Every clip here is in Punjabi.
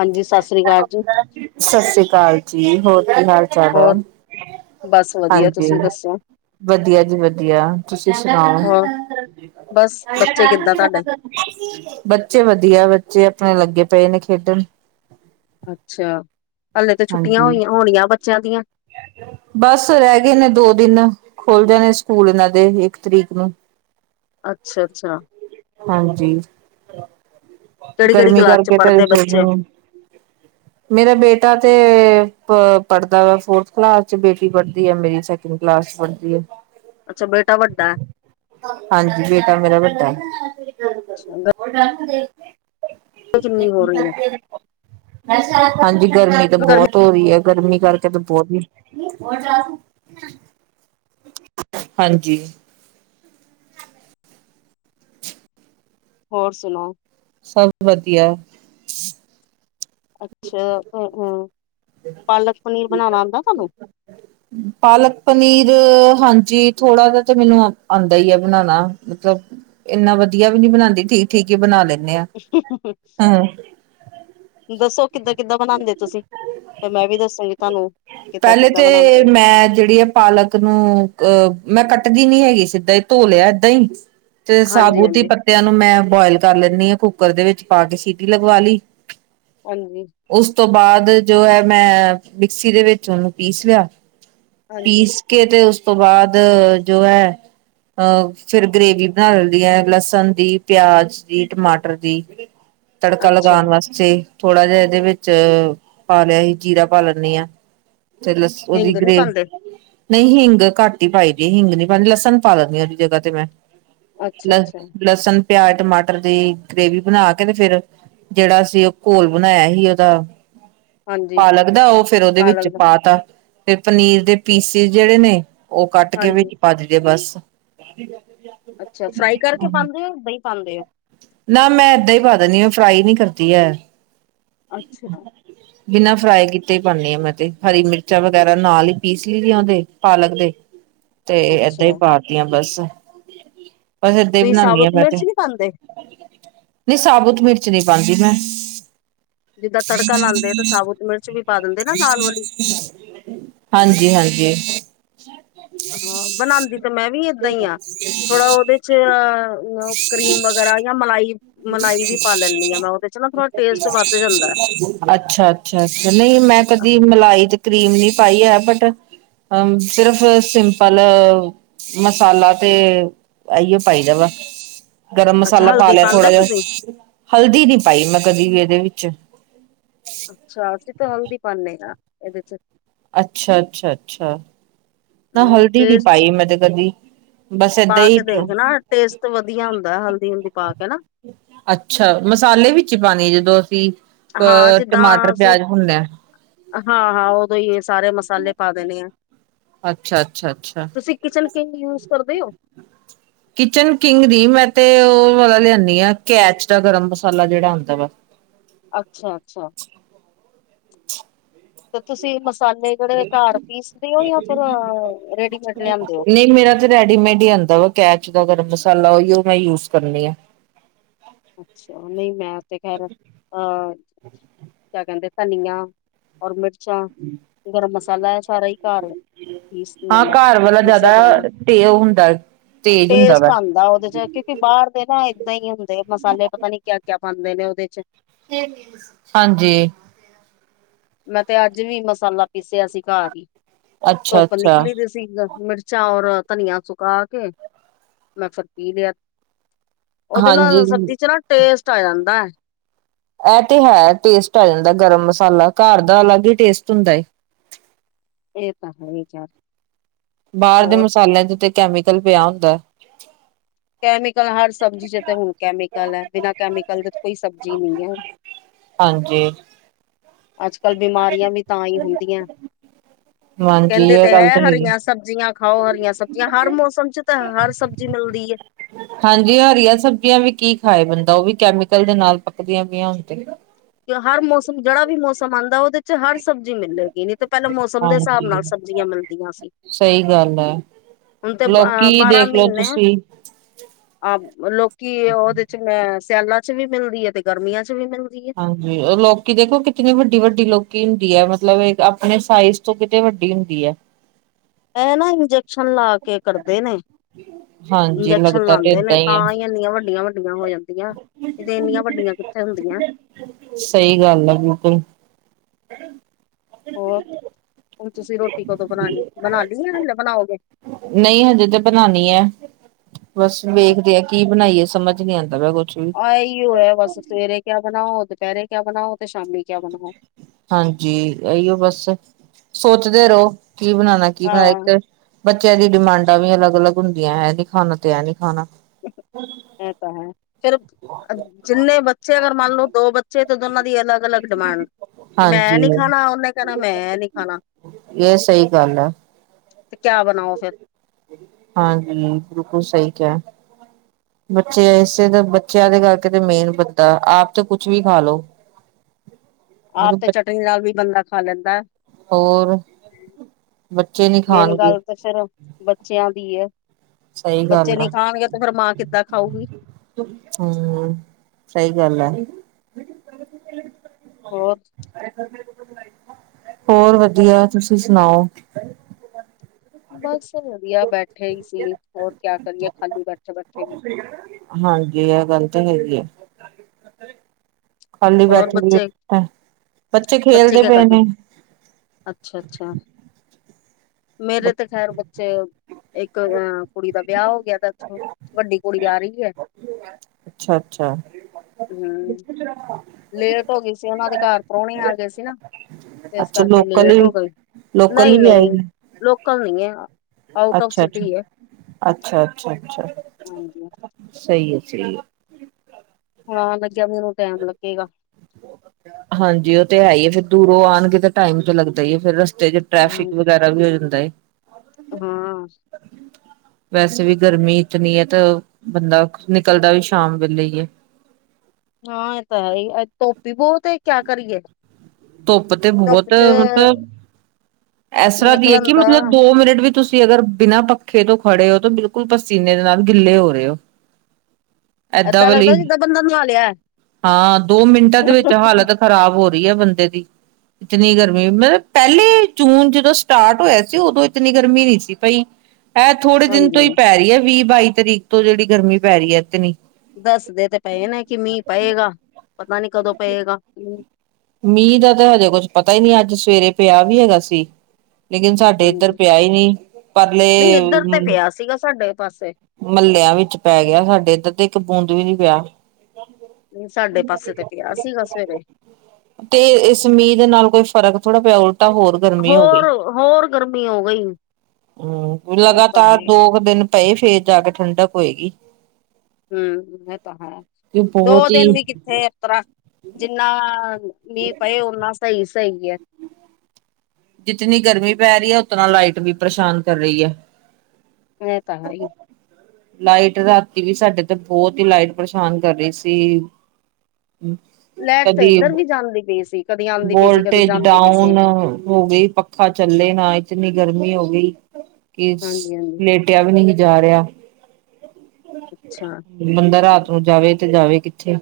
ਹਾਂਜੀ, ਸਤਿ ਸ੍ਰੀ ਅਕਾਲ ਜੀ। ਸਤਿ ਸ੍ਰੀ ਅਕਾਲ ਜੀ, ਹੋਰ ਕੀ ਹਾਲ -ਚਾਲ ਹੈ। ਹੋਰ ਬਸ ਵਧੀਆ ਹਾਂਜੀ, ਤੁਸੀਂ ਦੱਸੋ ਵਧੀਆ ਜੀ, ਵਧੀਆ ਤੁਸੀਂ ਸੁਣਾਓ। ਹੋਰ ਬਸ ਬੱਚੇ ਕਿੱਦਾਂ ਤੁਹਾਡੇ [unintelligible] ਬੱਚੇ ਵਧੀਆ, ਬੱਚੇ ਆਪਣੇ ਲੱਗੇ ਪਏ ਨੇ ਖੇਡਣ। ਅੱਛਾ, ਹਲੇੇ ਤੇ ਛੁੱਟੀਆਂ ਹਾਂਜੀ। ਹੋਈ ਹੋਣੀਆਂ, ਬੱਚਿਆਂ ਦੀਆਂ ਬਸ, ਰਹਿ ਗਏ ਨੇ ਦੋ ਦਿਨ, ਖੋਲ ਜਾਣੇ ਸਕੂਲ ਇਹਨਾਂ ਦੇ, ਇੱਕ ਤਰੀਕ ਨੂੰ। ਅੱਛਾ- ਅੱਛਾ। ਹਾਂਜੀ, ਕਿਹੜੀ ਕਿਹੜੀ ਗਰਮੀ ਕਲਾਸ ਚ ਕਰਕੇ, ਤੇ ਪੜ੍ਹਦੇ ਸੋਚ ਬੱਚੇ [unintelligible] ਮੇਰਾ ਬੇਟਾ ਤੇ ਪੜ੍ਹਦਾ ਵਾ, ਫੋਰਥ ਕਲਾਸ, ਚ ਬੇਟੀ ਪੜ੍ਹਦੀ ਹੈ। ਮੇਰੀ ਸੇ ਸੈਕੰਡ ਕਲਾਸ ਚ ਪੜ੍ਹਦੀ ਹੈ। ਅੱਛਾ ਬੇਟਾ ਵੱਡਾ ਹੈ ਹਾਂਜੀ, ਬੇਟਾ ਮੇਰਾ ਵੱਡਾ। ਅੱਛਾ, [unintelligible] ਗਰਮੀ ਕਿੰਨੀ ਹੋ ਰਹੀ ਹੈ ਹਾਂਜੀ, ਗਰਮੀ ਤਾਂ ਬਹੁਤ ਹੋ ਰਈ ਹੈ, ਗਰਮੀ ਕਰਕੇ ਬਹੁਤ। ਹਾਂਜੀ। ਹੋਰ, ਸੁਣਾਓ ਸਭ ਵਧੀਆ। ਅੱਛਾ ਅ ਅ, ਪਾਲਕ ਪਨੀਰ ਬਣਾਨਾ ਆਉਦਾ ਤੁਹਾਨੂੰ ਪਾਲਕ ਪਨੀਰ, ਹਾਂਜੀ ਥੋੜਾ ਜ ਤੇ ਮੈਨੂੰ ਆਉਂਦਾ ਹੈ। ਬਣਾਉਣਾ ਮਤਲਬ ਇੰਨਾ ਵਧੀਆ, ਵੀ ਨੀ ਬਣਾਉਂਦੀ ਠੀਕ- ਠੀਕ ਹੀ ਬਣਾ ਲੈਂਦੇ ਆ, ਹਮ ਦੱਸੋ, ਕਿੱਦਾਂ- ਕਿੱਦਾਂ ਬਨਾਉਂਦੇ। ਤੁਸੀਂ ਫੇਰ ਮੈਂ ਵੀ, ਦੱਸਾਂਗੀ ਤੁਹਾਨੂੰ ਕਿੱਦਾਂ- ਪਹਿਲੇ ਕਿੱਦਾਂ ਬ ਤੇ, ਮੈਂ ਜਿਹੇੜੀ ਪਾਲਕ ਨੂੰ ਅ ਮੈਂ ਕੱਟਦੀ ਨੀ ਹੈਗੀ ਸਿੱਧਾਂ ਹੀ ਧੋ ਲਿਆ। ਏਦਾਂ ਹੀ ਤੇ ਹਾਂਜੀ ਸਾਬੂਦ ਹੀ ਹਾਂਜੀ ਪ ਤੇਆ ਨੂੰ, ਮੈਂ ਬੋਇਲ ਕੱਰ ਲੈਣੀ ਕੁੱਕਰ ਦੇ ਵਿੱਚ ਪਾ ਕੇ ਸੀਟੀ ਲਗਵਾ ਲੀ। ਹਾਂਜੀ। ਉਸ ਤੋਂ ਬਾਦ ਜੋ ਹੈ ਮੈ, ਮਿਕਸੀ ਦੇ ਵੇਚ ਓਨੂੰ, ਪੀਸ ਲੇਆ। ਹਾਂਜੀ ਪੀਸ ਕੇ ਤੇ ਉਸ, ਤੋਂ ਬਾਅਦ ਜੋ ਹੈ। ਅ ਫਿਰ ਗ੍ਰੇਵੀ ਬਣਾ ਲੈਂਦੀ ਐ ਲਸਣ ਦੀ, ਪੇਆਜ ਦੀ, ਟਮਾਟਰ ਦੀ ਤੜਕਾ ਅੱਛਾ ਲਗਾਣ ਵਾਸਤੇ, ਥੋੜਾ ਜੇਆ ਏਦੇ ਵੇਚ, ਪਾਲੇਆ ਈ ਜੀਰਾ, ਪਾ ਲੈਈ ਆਂ। ਚਲਸਕੋ ਦੀ ਹਿੰਗ ਨੀ ਗਰੇ ਪਾਉਂਦੇ ਨਈ ਹਿੰਗ ਘੱਟ ਈ ਪਾਈ ਦੀ, ਹਿੰਗ ਨੀ ਪਾਦੀ ਲਸਣ ਪਾ ਲਣੀ ਏਦੀ ਜਗਾ ਤੇ ਮੈ ਅੱਛਾ ਲ, ਅੱਛਾ ਲਸਣ ਪੇਆਜ, ਟਮਾਟਰ ਦੀ ਗ੍ਰੇਵੀ ਬਣਾ ਕੇ ਤੇ ਫੇਰ, ਜੇਹੜਾ ਅਸੀ। ਓ ਘੋਲ ਬਣਾਆ ਸੀ। ਓਦਾ, ਹਾਂਜੀ ਪਾਲਕ ਦਾ ਓ ਫੇਰ ਓਦੇ ਵਿੱਚ ਪਾਲਕ ਦਾ ਪਾਤਾ। ਫੇਰ ਪਨੀਰ ਦੇ ਪੀਸਿਸ ਜੇੜੇ ਨੇ, ਓ, ਕੱਟ ਕੇ ਹਾਂਜੀ ਵਿੱਚ ਪਾ ਦਿਦੇ। ਬੱਸ, ਅੱਛਾ, ਫਰਾਈ ਕਰਕੇ ਪਾਦੇ ਓ, ਏਦਾ ਪਾਦੇ ਓ। ਨਾ ਮੈਂ, ਏਦਾਂ ਈ ਪਾ ਦਿੰਦੀ, ਫਰਾਈ ਨੀ ਕਰਦੀ ੲੈ। ਅੱਛਾ [unintelligible] ਬਿਨਾਂ ਫਰਾਈ ਕੀਤੇ ਪਾਉਣੀ ਆ ਮੈਂ ਤੇ, ਹਰੀ ਮਿਰਚਾਂ ਵਗੈਰਾ ਨਾਲ ਈ ਪੀਸ ਲਈਦੀ ਓਦੇ, ਪਾਲਕ ਦੇ [inaudible] ਤੇ, ਏਦਾ ਈ ਅੱਛਾ ਪਾਤੀਆ। ਬੱਸ ਬਸ, ਏਦਾ ਈ ਤੁਸੀਂ ਬਣਾਈ ਆਂ ਸਾਬੁਤ ਮੈਂ ਤੇ, ਮਿਰਚ ਨੀ ਪਾਉਂਦੇ ਨਈ ਸਾਬਤ ਮਿਰਚ ਨੀ ਪਾਦੀ। ਮੈ ਜਿੱਦਾਂ ਤੜਕਾ ਲਾਉਂਦੇ ਆ ਤਾਂ ਸਾਬੁਤ ਮਿਰਚ ਵੀ ਪਾ ਦਿੰਦੇ ਨਾ ਲਾਲ ਵਾਲੀ [unintelligible] ਹਾਂਜੀ-ਹਾਂਜੀ। ਹਾਂ, ਬਣਾਦੀ ਤੇ ਮੈਂ ਵੀ ਏਦਾਂ ਈ ਆ ਥੋੜਾ ਓਦੇ ਚ ਅ, ਕਰੀਮ ਵਗੈਰਾ ਯਾ ਮਲਾਈ ਮਲਾਈ ਵੀ-ਵੀਪਾਲੈਂਣੀ ਆ ਮੈਂ ਓਦੇ ਚੋ ਨਾ ਥੋੜਾ ਟੇਸਟ ਵੱਧ ਜਾਂਦਾ ਹੈ। ਅੱਛਾ-ਅੱਛਾ ਅ ਨਈ ਮੈਂ ਕਦੀ ਅਹ, ਮਲਾਈ ਚ ਕਰੀਮ ਨੀ ਪਾਈ ੲੈ ਬਟ, ਅ, ਸਿਰਫ ਸਿੰਪਲ ਅ ਮਸਾਲਾ ਤੇ, ੲੈਈਓ ਪਾਈ ਦਾ ਵਾ ਗਰਮ ਅੱਛਾ ਮਸਾਲਾ ਪਾ ਹਲਦੀ ਲੇਆ ਥੋੜਾ ਪਾਉਂਦੇ ਜਾ, ਤੁਸੀਂ ਹਲਦੀ ਨੀ ਪਾਈ ਮੈਂ ਕਦੀ ਵੀ ਏਦੇ ਵਿੱਚ। ਅੱਛਾ, ਅਸੀ ਤੋਂ ਹਲਦੀ ਪਾਣੇ ਆ ਏਦੇ ਚ ਅੱਛਾ, ਅੱਛਾ, ਅੱਛਾ, ਨਾ ਹਮ ਹਲਦੀ ਨੀ ਟੇਸਟ ਪਾਈ ਮੈ ਤੇ ਕਦੀ। ਬਸ ਏਦਾਂ ਪਾ ਹੀ ਕੇ ਵੇਖ, ਨਾ ਟੇਸਟ ਵਧੀਆ ਹੁੰਦਾ ਹਲਦੀ ਹੁਲਦੀ ਪਾ ਕੇ ਨਾ। ਅੱਛਾ, ਮਸਾਲੇ ਵਿੱਚ ਈ ਪਾਣੀ ਜਦੋਂ ਅਸੀਂ, ਅ, ਟਮਾਟਰ, ਪੇਆਜ ਭੁੰਨਣ ਆ। ਹਾਂ-ਹਾਂ ਓਦੋ ਈ ਏ ਸਾਰੇ ਮਸਾਲੇ ਪਾ ਦੇਣੇ ਆ। ਅੱਛਾ ਅੱਛਾ ਅੱਛਾ ਤੁਸੀਂ ਕਿਚਨ ਕਿੰਗ ਯੂਸ ਕਰਦੇ ਅੋ ਕਿਚਨ ਕਿੰਗ ਦੀ ਮੈਂ ਤੇ ਓ ਵਾਲਾ ਲਆਣੀ ਆਂ ਕੈਚ ਦਾ ਗਰਮ ਮਸਾਲਾ ਜੇੜਾ ਆਦਾ ਵਾ ਅੱਛਾ-ਅੱਛਾ। ਤੇ ਤੁਸੀਂ ਮਸਾਲੇ ਜੇੜੇ ਘੱਰ ਪੀਸਦੇ ਓ ਯਾ ਫੇਰ ਰੇਡੀਮੇਡ ਲੇਆਦੇ ਓ। ਨਹੀਂ ਮੇਰਾ ਰੈਡੀਮੇਡ ਈ ਆਦਾ ਵ ਕੈਚ ਦਾ ਗਰਮ ਮਸਾਲਾ ਓਈ ਓ ਮੈਂ ਯੂਜ ਕਰਨੀ ਆ। ਅੱਛਾ, ਨਈ ਮੈਂ ਤੇ ਖੈਰ, ਅ [unintelligible] ਕੈਦੇ ਧਨੀਆ, ਔਰ ਮਿਰਚਾਂ ਹਮ [unintelligible] ਗਰਮ ਮਸਾਲਾ ਸਾਰਾ ਈ ਘੱਰਐ ਪਿਸਦੀਆ ਹਾਂ ਮੈ, ਘਰ ਵਾਲਾ ਮਿਕਸਰ ਜਿਆਦਾ ਗ੍ਰੇਡਰ, ਤੇ ਉਹ ਹੁੰਦਾ ਤੇਜ਼ ਹੁੰਦਾ ਟੇਸਟ ਵਾ ਆਦਾ ਓਦੇ ਚ ਕਿ ਬਾਰ ਦੇ ਨਾ ਏਦਾ ਈ ਹੁੰਦੇ, ਮਸਾਲੇ ਪਤਾ ਨੀ ਕਿਆ-ਕਿਆ ਪਾਦੇ ਨੇ ਓਦੇ ਚ ਹਾਂਜੀ। ਮੈਂ ਤੇ ਅੱਜ ਵੀ ਮਸਾਲਾ ਪੀਸਿਆ ਸੀ ਘਰ ਹੀ, ਧੁੱਪ ਅੱਛਾ-ਅੱਛਾ ਨਿਕਲੀ ਦੀ ਸੀ ਮਿਰਚਾਂ ਔਰ ਧਨੀਆ ਸੁਕਾ ਕੇ ਮੈਂ ਫਿਰ ਪੀ ਲਿਆ, ਉਹਦੇ ਹਾਂਜੀ। ਨਾਲ ਸਬਜ਼ੀ ਚ ਨਾ ਟੇਸਟ ਆ ਜਾਂਦਾ ਇਹ ਤੇ ਹੈ ਟੇਸਟ ਆ ਜਾਂਦਾ, ਗਰਮ ਮਸਾਲਾ ਘਰ ਦਾ ਅਲੱਗ ਹੀ ਟੇਸਟ ਹੁੰਦਾ ਹੈ ਇਹ ਤਾਂ ਹੈ ਵਿਚਾਰ ਬਾਹਰ ਦੇ ਮਸਾਲਿਆਂ ਦੇ ਉੱਤੇ ਕੈਮੀਕਲ ਪੇਆ ਹੁੰਦਾ ਕੈਮੀਕਲ ਹਰ ਸਬਜ਼ੀ ਚ ਤੇ ਹੁਣ ਕੈਮੀਕਲ ਹੈ, ਬਿਨਾਂ ਕੈਮੀਕਲ ਦੇ ਤਾਂ ਕੋਈ ਸਬਜ਼ੀ ਨਹੀਂ ਹੈ ਹਾਂਜੀ-ਹਾਂਜੀ ਅੱਜ ਕੱਲ ਬਿਮਾਰੀਆਂ ਵੀ ਤਾਂ ਹੀ ਹੁੰਦੀਐ ਹਾਂ ਕਹਿੰਦੇ ਤੇ ਹੈ ਹਰੀਆਂ ਸਬਜ਼ੀਆਂ ਖਾਓ ਹਰੀਆਂ ਸਬਜ਼ੀਆਂ, ਹਰ ਮੌਸਮ ਚ ਤਾਂ ਹਰ ਸਬਜ਼ੀ ਮਿਲਦੀ ਹੈ ਹਾਂਜੀ ਹਰੀਆ ਸਬਜ਼ੀਆਂ ਵੀ ਕੀ ਖਾਏ ਬੰਦਾ ਉਹ ਵੀ ਕੈਮੀਕਲ ਦੇ ਨਾਲ ਪੱਕਦੀਆਂ ਪਈਆਂ ਹੁਣ ਤੇ ਹਰ ਮੌਸਮ ਜਿਹੜਾ ਵੀ ਮੌਸਮ ਆਉਂਦਾ ਉਹਦੇ ਹਰ ਸਬਜ਼ੀ ਮਿਲੇਗੀ, ਨਹੀਂ ਤੇ ਪਹਿਲਾਂ ਮੌਸਮ ਦੇ ਹਿਸਾਬ ਨਾਲ ਹਾਂਜੀ ਸਬਜ਼ੀਆਂ ਮਿਲਦੀਆਂ ਸੀ ਸਹੀ ਗੱਲ ਹੈ ਹੁਣ ਤੇ ਲੋਕੀ ਬਾਰਾਹ ਦੇਖਲੋ ਮਹੀਨੇ ਤੁਸੀਂ ਅ ਲੋਕੀ ਉਹਦੇ ਚ ਸਿਆਲਾਂ ਚ ਵੀ ਮਿਲਦੀ ਹੈ, ਤੇ ਗਰਮੀਆਂ ਚ ਵੀ ਮਿਲਦੀ ਹੈ ਲੋਕੀ ਦੇਖੋ ਕਿਤਨੀ ਵੱਡੀ ਵੱਡੀ ਲੋਕੀ ਹੁੰਦੀ ਹੈ, ਮਤਲਬ ਆਪਣੇ ਸਾਈਜ਼ ਤੋਂ ਕਿਤੇ ਵੱਡੀ ਹੁੰਦੀ ਹੈ ਇਹ ਨਾ ਇੰਜੈਕਸ਼ਨ ਲਾ ਕੇ ਕਰਦੇ ਨੇ [inaudible] ਇੰਜੈਕਸ਼ਨ ਲੱਗਦਾ ਤੇ ਲਾਦੇ ਨੇ ਏਦਾਂ ਤਾਂ ਹੀ ਹੈ ਇੰਨੀਆਂ ਵੱਡੀਆਂ ਵੱਡੀਆਂ ਹੋ ਜਾਂਦੀਆਂ ਨਈ ਤੇ ਇੰਨੀਆਂ ਵੱਡੀਆਂ ਕਿੱਥੇ ਹੁੰਦੀਆਂ ਸਹੀ ਗੱਲ ਆ ਬਿਲਕੁਲ ਹੋਰ, ਹੁਣ ਤੁਸੀਂ ਰੋਟੀ ਕਦੋਂ ਬਣਾਉਣੀ ਬਣਾ ਲਈ ਆ ਯਾ ਹਾਲੇ ਬਣਾਓਗੇ ਨਹੀਂ ਹਜੇ ਤੇ ਬਣਾਉਾਨੀ ਹੈ, ਬਸ ਵੇਖਦੇ ਆ ਕੀ ਬਣਾਈਏ ਸਮਝ ਸਮਝ ਨਹੀਂ ਆਂਦਾ ਪਯਾ ਕੁਛ ਵੀ ਆ ਏ ਹੀਓ ਹੈ ਬਸ, ਸਵੇਰੇ ਕਿਆ ਬਣਾਓ, ਦੁਪਹਿਰੇ ਕਿਆ ਬਣਾਓ ਤੇ ਸ਼ਾਮੀ ਕਿਆ ਬਣਾਓ ਹਾਂਜੀ ਇਹੀਓ ਬਸ ਸੋਚਦੇ ਰਹੋ, ਕੀ ਬਣਾਣਾ ਕੀ ਬਣਾਣਾ ਹਾਂ ਇੱਕ ਬੱਚਿਆਂ ਦੀ ਡਿਮਾਂਡਾਂ ਵੀ ਅਲੱਗ ਅਲੱਗ ਹੁੰਦੀਆਂ, ਏਹ ਨੀ ਖਾਣਾ ਤੇ ਏਹ ਨੀ ਖਾਣਾ ਐ ਤਾਂ ਹੈ ਫਿਰ ਜਿੰਨੇ ਬੱਚੇ, ਅਗਰ ਮੰਨ ਲਓ ਦੋ ਬੱਚੇ ਤੇ ਦੋਨਾਂ ਦੀ ਅਲੱਗ ਅਲੱਗ ਡਿਮਾਂਡ ਮੈਂ ਏ ਹਾਂਜੀ ਨੀ ਖਾਣਾ, ਉਹਨੇ ਕਹਿਣਾ ਮੈਂ ਏ ਨੀ ਖਾਣਾ ਇਹ ਸਹੀ ਗੱਲ ਐ ਤੇ ਕਿਆ ਬਣਾਓ ਫਿਰ ਹਾਂਜੀ ਬਿਲਕੁਲ ਸਹੀ ਕੇਹਾ ਹੈ ਬੱਚੇ ਇਸੇ ਤਾਂ ਬੱਚਿਆਂ ਦੇ ਕਰਕੇ ਤੇ ਮੇਨ ਬੱਣਦਾ, ਆਪ ਤੇ ਕੁਛ ਵੀ ਖਾ ਲੋੋ ਆਪ ਤੇ ਚਟਨੀ ਨਾਲ ਵੀ ਬੰਦਾ ਖਾ ਲੈਂਦਾ ਹੋਰ ਬੱਚੇ ਨਹੀਂ ਮੇਨ ਖਾਣਗੇ ਗੱਲ ਤੇ ਫੇਰ ਬੱਚਿਆਂ ਦੀ ਹੈ, ਸਹੀ ਬੱਚੇ ਗੱਲ ਨੀ ਆ ਖਾਣਗੇ ਤੇ ਫੇਰ ਮਾਂ ਕਿੱਦਾਂ ਖਾਊਗੀ ਹੂ ਸਹੀ ਗੱਲ ਐ ਹੋਰ ਹੋਰ ਵਧੀਆ ਤੁਸੀਂ ਸੁਣਾਓ ਬਸ ਵਧੀਆ ਬੈਠੇ ਹੀ ਸੀ, ਹੋਰ ਕਿਆ ਕਰੀਏ ਖਾਲੀ ਬੈਠੇ ਬੈਠੇ ਵੀ ਹਾਂਜੀ ਇਹ ਗੱਲ ਤਾਂ ਹੈਗੀ ਆ ਖਾਲੀ ਹੋਰ ਬੈਠੇ ਵੀ ਏ ਬੱਚੇ ਕੀਤਾ, ਬੱਚੇ ਖੇਲਦੇ ਕਿਆ ਪਏ ਨੇ ਕਰਦੇ ਅੱਛਾ ਅੱਛਾ ਮੇਰੇ ਤੇ ਖ਼ੈਰ ਬੱਚੇ ਇੱਕ ਅ ਕੁੜੀ ਦਾ ਵਿਆਹ ਹੋ ਗਿਆ ਤਾਂ ਇੱਥੋਂ ਵੱਡੀ ਕੁੜੀ ਆ ਰਹੀ ਐ। ਅੱਛਾ-ਅੱਛਾ। ਹੂਂ। ਲੇਟ ਹੋ ਗੀ ਸੀ, ਉੱਨਾਂ ਦੇ ਘਰ ਪ੍ਰੋਹੁਣੇ ਆ ਗਏ ਸੀ ਨਾ। ਇਸ ਅੱਛਾ ਕਰਕੇ ਲੋਕਲ ਲੇਟ ਹੋ ਹੀ ਗਈ, ਲੋਕਲ ਹੀ ਨਈ-ਨਈ ਲੋਕਲ ਨੀ ਐ। ਅੱਛਾ-ਅੱਛਾ, ਅੱਛਾ-ਅੱਛਾ-ਅੱਛਾ ਹਾਂਜੀ ਸਈ ਹੈ ਸਈ ਐ। ਹਾਂ ਲੱਗਿਆ ਮੈਨੂੰ ਟੈਮ ਲੱਗੇਗਾ। ਹਾਂਜੀ ਓ ਤੇ ਹੈ ਈਏ ਫੇਰ ਦੂਰੋਂ ਆਣਗੇ ਤੇ ਟਾਈਮ ਤੇ ਲੱਗਦਾ ਈ ਏ ਫੇਰ ਰਸਤੇ ਚ। ਟ੍ਰੈਫਿਕ ਹਾਂ ਵਗੈਰਾ ਵੀ ਹੋ ਜਾਂਦਾ ਏ। ਹਾਂ। ਵੈਸੇ ਵੀ ਗਰਮੀ ਇਤਨੀ ਐ ਤਾਂ ਬੰਦਾ ਨਿਕਲਦਾ ਵੀ ਸ਼ਾਮ ਵੇਲੇ ਈ ਐ। ਹਾਂ ਏਹ ਤਾਂ ਹੈਈ ਧੋਪੱ ਈ ਬਹੁਤ ਏ ਕਆ ਕਰੀਏ। ਧੁੱਪ ਤੇ ਧੁੱਪ ਬਹੁਤ ਚ ਮਤਲਬ, ਐਸ ਤਰ੍ਹਾਂ ਦੀ ਏ ਨਿਕਲਣ ਕਿ ਦਾ ਮਤਲਬ ਦੋ ਮਿੰਟ ਵਿੱਚ ਤੁਸੀਂ ਅਗਰ ਬਿਨਾਂ ਪੱਖੇ ਤੋਂ ਖੜੇ ਓ ਤੋ ਬਿਲਕੁਲ ਪਸੀਨੇ ਦੇ ਨਾਲ ਗਿੱਲੇ ਹੋ ਰੇ ਓ। ਏਦਾਂ ਵਲੀ, ਲੱਗਦਾ ਜਿੱਦਾਂ ਬੰਦਾ ਨਹਾ ਲਿਆ ਹੈ। ਹਾਂ ਦੋ ਮਿੰਟਾਂ ਦੇ ਵਿੱਚ ਹਾਲਤ ਖ਼ਰਾਬ ਹੋ ਰਈ ਐ ਬੰਦੇ ਦੀ। ਇਤਨੀ ਗਰਮੀ ਮਤਲਬ ਪੈਹਲੇ ਜੂਨ ਜਦੋਂ ਸਟਾਰਟ ਹੋਇਆ ਸੀ ਉਦੋਂ ਇਤਨੀ ਗਰਮੀ ਨਹੀਂ ਸੀ ਪਈ। ਐ ਥੋੜੇ ਦਿਨ ਤੋਂ ਹਾਂਜੀ ਈ ਹਾਂਜੀ ਪੈ ਰੀ ਐ ਵੀਹ-ਬਾਈ ਤਰੀਕ ਤੋਂ ਜੇਹੜੀ ਗਰਮੀ ਪੈ ਰਈ ਐ ਇਤਨਾ। ਦੱਸਦੇ ਤੇ ਪਏ ਨੇ ਕਿ ਮੀਂਹ ਪਏਗਾ, ਪਤਾ ਨੀ ਕਦੋਂ ਪਏਗਾ। ਮੀਂਹ ਦਾ ਤਾਂ ਹਜੇ ਕੁਛ ਪਤਾ ਈ ਨੀ ਅੱਜ ਸਵੇਰੇ ਪੇਆ ਵੀ ਹੈਗਾ ਸੀ। ਲੇਕਿਨ ਸਾਡੇ ਇੱਧਰ ਹਾਂਜੀ ਪੇਆ ਈ ਨੀ, ਪਰਲੇ ਨਹੀਂ ਇੱਧਰ ਤੇ ਪਿਆ ਸੀਗਾ ਸਾਡੇ ਪਾਸੇ। ਮੱਲੇਆਂ ਵਿੱਚ ਪੈ ਗੇਆ ਸਾਡੇ ਇੱਧਰ ਤੇ ਇੱਕ ਬੂੰਦ ਵੀ ਨੀ ਪੇਆ। ਨੀ ਸਾਡੇ ਪਾਸੇ ਤੇ ਪੇਆ ਸੀਗਾ ਸਵੇਰੇ। ਤੇ ਇਸ ਮੀਂਅ ਦੇ ਨਾਲ ਕੋਈ ਫਰਕ ਥੋੜਾ ਪੇਆ ਉਲਟਾ ਹੋਰ ਗਰਮੀ ਹੋ ਗਈ, ਹੋਰ ਹੋਰ ਗਰਮੀ ਹੋ ਗਈ ਹੂਂ ਇਹ ਤਾਂ ਹੈ ਲਗਾਤਾਰ ਦੋ ਕ ਦਿਨ ਪਏ ਫੇਰ ਜਾ ਕੇ ਠੰਡਕ ਹੋਏਗੀ। ਹੂਂ ਇਹ ਤਾਂ ਹੈ, ਕਿ ਦੋ ਬਹੁਤ ਹੀ ਦਿਨ ਵੀ ਕਿੱਥੇ ਇਸ ਤਰਾ, ਜਿੰਨਾ ਮੀਅ ਪਾਏ ਓਨਾੱ ਸਹੀ-ਸਹੀ ਐ। ਜਿਤਨੀ ਗਰਮੀ ਪੈ ਰੀ ਐ, ਉਤਨਾ ਲਾਈਟ ਵੀ ਪਰੇਸ਼ਾਨ ਕਰ ਰਈ ਐ। ਏ ਤਾ ਹੈਈ। ਲਾਈਟ ਰਾਤੀ ਵੀ ਸਾਡੇ ਤੇ ਬਹੁਤ ਈ ਲਾਈਟ ਪਰੇਸ਼ਾਨ ਕਰ ਰਈ ਸੀ। ਲੈਟ ਤਾਂ ਕਦੀ, ਇੱਧਰ ਵੀ ਜਾਂਦੀ ਪਈ ਸੀ ਕਦੀ ਆਉਂਦੀ ਪਈ ਸੀ ਕਦੀ ਵੋਲਟੇਜ ਜਾਂਦੀ ਪਈ ਸੀ ਡਾਊਨ ਹੋ ਗਈ, ਪੱਖਾ ਚੱਲੇ ਨਾ ਇਤਨੀ ਗਰਮੀ ਹੋ ਗਈ ਕਿ ਸ ਹਾਂਜੀ ਹਾਂਜੀ ਲੇਟ ਟਿਆ ਵੀ ਨੀ ਜਾ ਰੇਆ। ਅੱਛਾ। ਬੰਦਾ ਰਾਤ ਨੂੰ ਜਾਵੇ ਤੇ ਜਾਵੇ ਕਿੱਥੇ।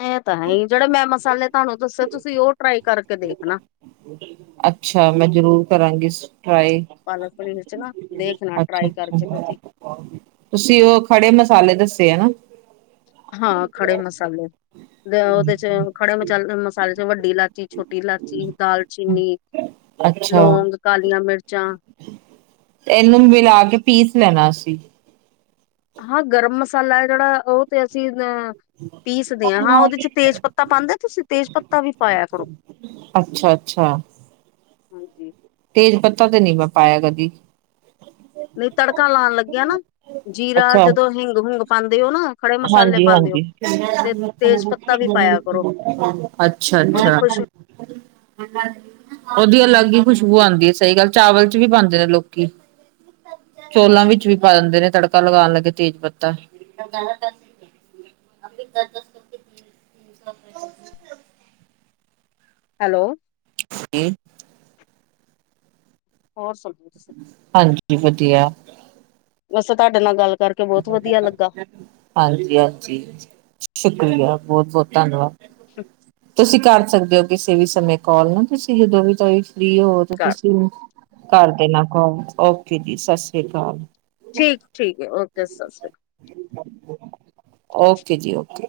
ਇਹ ਤਾਂ ਹੈਈ, ਜੇਹੜੇ ਮੈਂ ਮਸਾਲੇ ਤੁਹਾਨੂੰ ਦੱਸੇ ਤੁਸੀਂ ਓ ਟਰਾਈ ਕਰਕੇ ਦੇਖਣਾ। ਅੱਛਾ ਮੈਂ ਜਰੂਰ ਕਰਾਂਗੀ ਇਸ ਟਰਾਈ। ਪਾਲਕ-ਪਨੀਰ ਚ ਨਾ ਦੇਖਣਾ ਟਰਾਈ ਕਰਕੇ ਅੱਛਾ-ਅੱਛਾ ਤੁਸੀਂ ਤੁਸੀਂ ਓਹ ਖੜੇ ਮਸਾਲੇ ਦੱਸੇ ਐ ਨਾ। ਹਾਂ ਖੜੇ ਮਸਾਲੇ, ਦੇ ਉਹਦੇ ਚ ਖੜੇ ਮਚਾਲ ਮਸਾਲੇ ਚ ਵੱਡੀ ਇਲਾ ਚੀ, ਛੋਟੀ ਇਲਾਚੀ, ਦਾਲਚੀਨੀ, ਲੌਂਗ, ਕਾਲੀਆਂ ਮਿਰਚਾਂ ਐਨੂੰ ਮਿਲਾ ਕੇ ਪੀਸ ਲੈਣਾ ਅਸੀ। ਹਾਂ, ਗਰਮ ਮਸਾਲਾ ਏ ਜੇੜਾ ਓ ਤੇ ਅਸੀਂ ਅ ਪੀਸਦੇ ਆਂ ਹਾਂ, ਓਦੇ ਚ ਤੇਜ ਪੱਤਾ ਪਾਂਦੇ ਤੁਸੀ? ਤੇਜ ਪੱਤਾ ਵੀ ਪਾਇਆ ਕਰੋ। ਅੱਛਾ-ਅੱਛਾ। [unintelligible] ਤੇਜ ਪੱਤਾ ਤੇ ਨੀ ਮੈਂ ਪਾਯਾ ਕਦੀ। ਨਈਂ ਤੜਕਾ ਲਾਨ ਲੱਗੇਆ ਨਾ ਜੀਰਾ ਅੱਛਾ, ਜਦੋਂ ਹਿੰਗ-ਹੁੰਗ ਪਾਂਦੇ ਓ ਨਾ ਖੜੇ ਮਸਾਲੇ ਪਾਉਂਦੇ ਹੋ ਹਾਂਜੀ-ਹਾਂਜੀ ਤੇ ਤੇਜ ਪੱਤਾ ਵੀ ਪਾਇਆ ਕਰੋ [unintelligible] ਉਹਦੀ ਅੱਛਾ-ਅੱਛਾ। ਖੁਸ਼ [unintelligible] ਓਦੀ ਅਲੱਗ ਈ ਖੁਸ਼ਬੂ ਆਂਦੀ ਏ, ਸਹੀ ਗੱਲ ਚਾਵਲ ਚ ਵੀ ਪਾਂਦੇ ਨੇ ਲੋਕੀ। ਚੋਲਾਂ ਵਿੱਚ ਵੀ ਪਾ ਦਿੰਦੇ ਨੇ ਤੜਕਾ ਲਗਾਣ ਲੱਗੇ ਤੇਜ ਪੱਤਾ। [inaudible] ਹੈਲੋ। [unintelligible] ਹੋਰ ਸੁਨ ਹਾਂਜੀ, ਵਧੀਆ। ਵੈਸੇ ਤਾਡੇ ਨਾਲ ਗੱਲ ਕਰਕੇ ਬੋਤ ਵਧੀਆ ਲੱਗਾ। ਹਾਂਜੀ-ਹਾਂਜੀ ਸ਼ੁਕਰੀਆ, ਬੋਤ-ਬੋਤ ਧੰਨਵਾਦ। [inaudible] ਤੁਸੀਂ ਕਰ ਸਕਦੇ ਓ ਕਿਸੇ ਵੀ ਸਮੇਂ ਕਾਲ ਨਾ, ਤੁਸੀਂ ਜਦੋਂ ਵੀ ਥੋਡੇ ਫ੍ਰੀ ਹੋਵੋ ਜੋ ਤੁਸੀਂ ਕਰ ਦੇਨਾ ਕੌਲ ਓਕੇ ਜੀ, ਸਸ੍ਰੀ ਅਕਾਲ। ਠੀਕ-ਠੀਕ, ਓਕੇ ਸਸ੍ਰੀ ਕ ਓਕੇ ਜੀ, ਓਕੇ।